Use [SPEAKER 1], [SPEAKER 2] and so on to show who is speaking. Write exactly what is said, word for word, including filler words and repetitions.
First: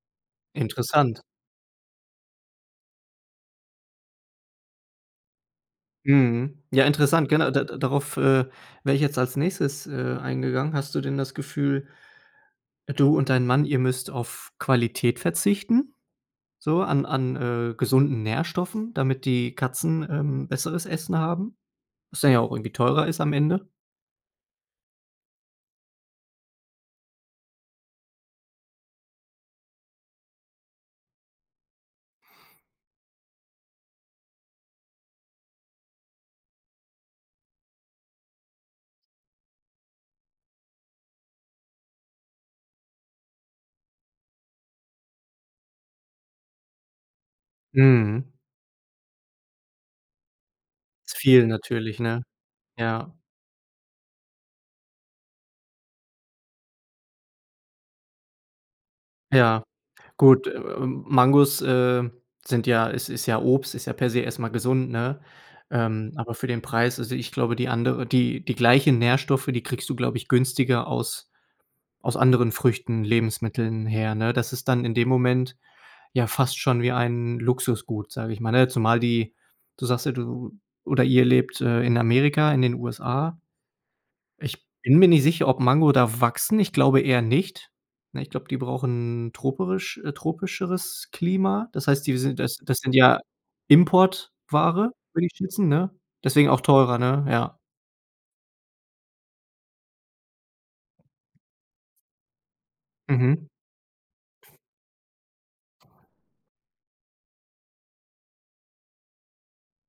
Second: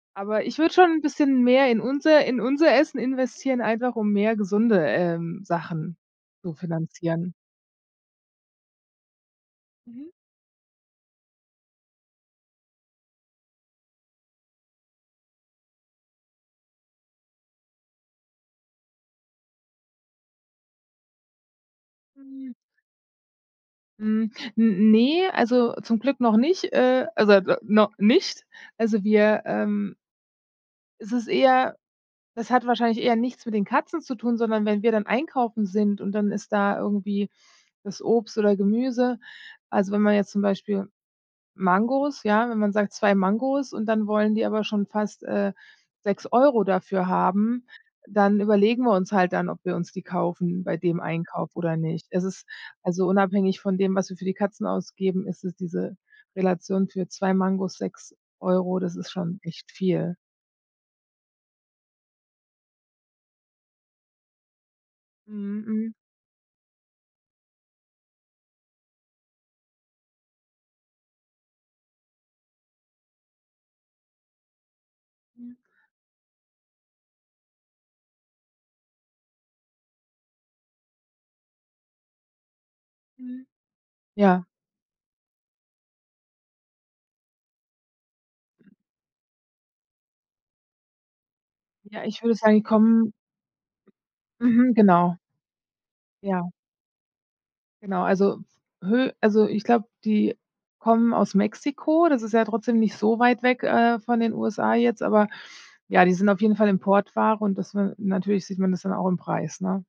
[SPEAKER 1] Aber ich würde schon 'n
[SPEAKER 2] Interessant.
[SPEAKER 1] bisschen mehr in unser in unser Essen investieren, einfach um mehr gesunde, ähm, Sachen zu
[SPEAKER 2] Mhm. Ja, interessant.
[SPEAKER 1] finanzieren.
[SPEAKER 2] Gena da da darauf, äh, wäre ich jetzt als Nächstes,
[SPEAKER 1] Mhm.
[SPEAKER 2] äh, eingegangen. Hast du denn das Gefühl du und dein Mann, ihr müsst auf Qualität verzichten? So an an, äh, gesunden Nährstoffen, damit die Katzen, ähm, besseres Essen haben? Was dann ja auch
[SPEAKER 1] Mhm.
[SPEAKER 2] irgendwie teurer ist am Ende?
[SPEAKER 1] Hm, n ne, also zum Glück noch nicht, äh, also da no nicht. Also wir, ähm Es ist eher das hat wahrscheinlich eher nichts mit den Katzen zu tun, sondern wenn wir dann einkaufen sind, und dann ist da irgendwie das Obst oder Gemüse also, wenn man jetzt zum Beispiel Mangos ja, wenn man sagt, zwei Mangos, und dann wollen die aber schon fast, äh, sechs Euro dafür haben,
[SPEAKER 2] Mhm.
[SPEAKER 1] dann überlegen wir uns halt dann, ob wir uns die kaufen bei dem
[SPEAKER 2] Ist viel
[SPEAKER 1] Einkauf oder
[SPEAKER 2] natürlich,
[SPEAKER 1] nicht.
[SPEAKER 2] ne?
[SPEAKER 1] Es ist also
[SPEAKER 2] Ja.
[SPEAKER 1] unabhängig von dem, was wir für die Katzen ausgeben, ist es diese Relation für zwei Mangos sechs Euro, das ist schon
[SPEAKER 2] Ja.
[SPEAKER 1] echt viel.
[SPEAKER 2] Gut, äh, Mangos, äh, sind ja is ist ja Obst, ist ja per se erst mal gesund, ne?
[SPEAKER 1] Mhm, mhm.
[SPEAKER 2] Ähm, aber für den Preis also, ich glaube die andere die die gleichen Nährstoffe, die kriegst du, glaube ich, günstiger aus aus anderen Früchten, Lebensmitteln her, ne? Das ist dann in dem
[SPEAKER 1] Mhm.
[SPEAKER 2] Moment ja fast schon wie ein Luxusgut, sage ich mal, ne? Zumal die du sagst ja, du oder ihr lebt, äh, in Amerika, in den USA.
[SPEAKER 1] Mhm, ja.
[SPEAKER 2] Ich bin mir nicht sicher, ob Mango da wachsen. Ich glaube eher nicht. Ne, ich glaube, die brauchen troperisch äh, tropischeres Klima. Das
[SPEAKER 1] Ja,
[SPEAKER 2] heißt, die
[SPEAKER 1] ich würde
[SPEAKER 2] sind
[SPEAKER 1] sagen,
[SPEAKER 2] das
[SPEAKER 1] die
[SPEAKER 2] das sind
[SPEAKER 1] kommen
[SPEAKER 2] ja
[SPEAKER 1] mhm,
[SPEAKER 2] Importware,
[SPEAKER 1] genau.
[SPEAKER 2] würde ich schätzen, ne? Deswegen
[SPEAKER 1] Ja.
[SPEAKER 2] auch teurer, ne? Ja.
[SPEAKER 1] Genau, also, hö also, ich glaube, die kommen aus Mexiko, das ist ja trotzdem nicht so weit
[SPEAKER 2] Mhm.
[SPEAKER 1] weg, äh, von den USA jetzt, aber ja, die sind auf jeden Fall Importware und das ne Natürlich sieht man das dann auch im Preis, ne?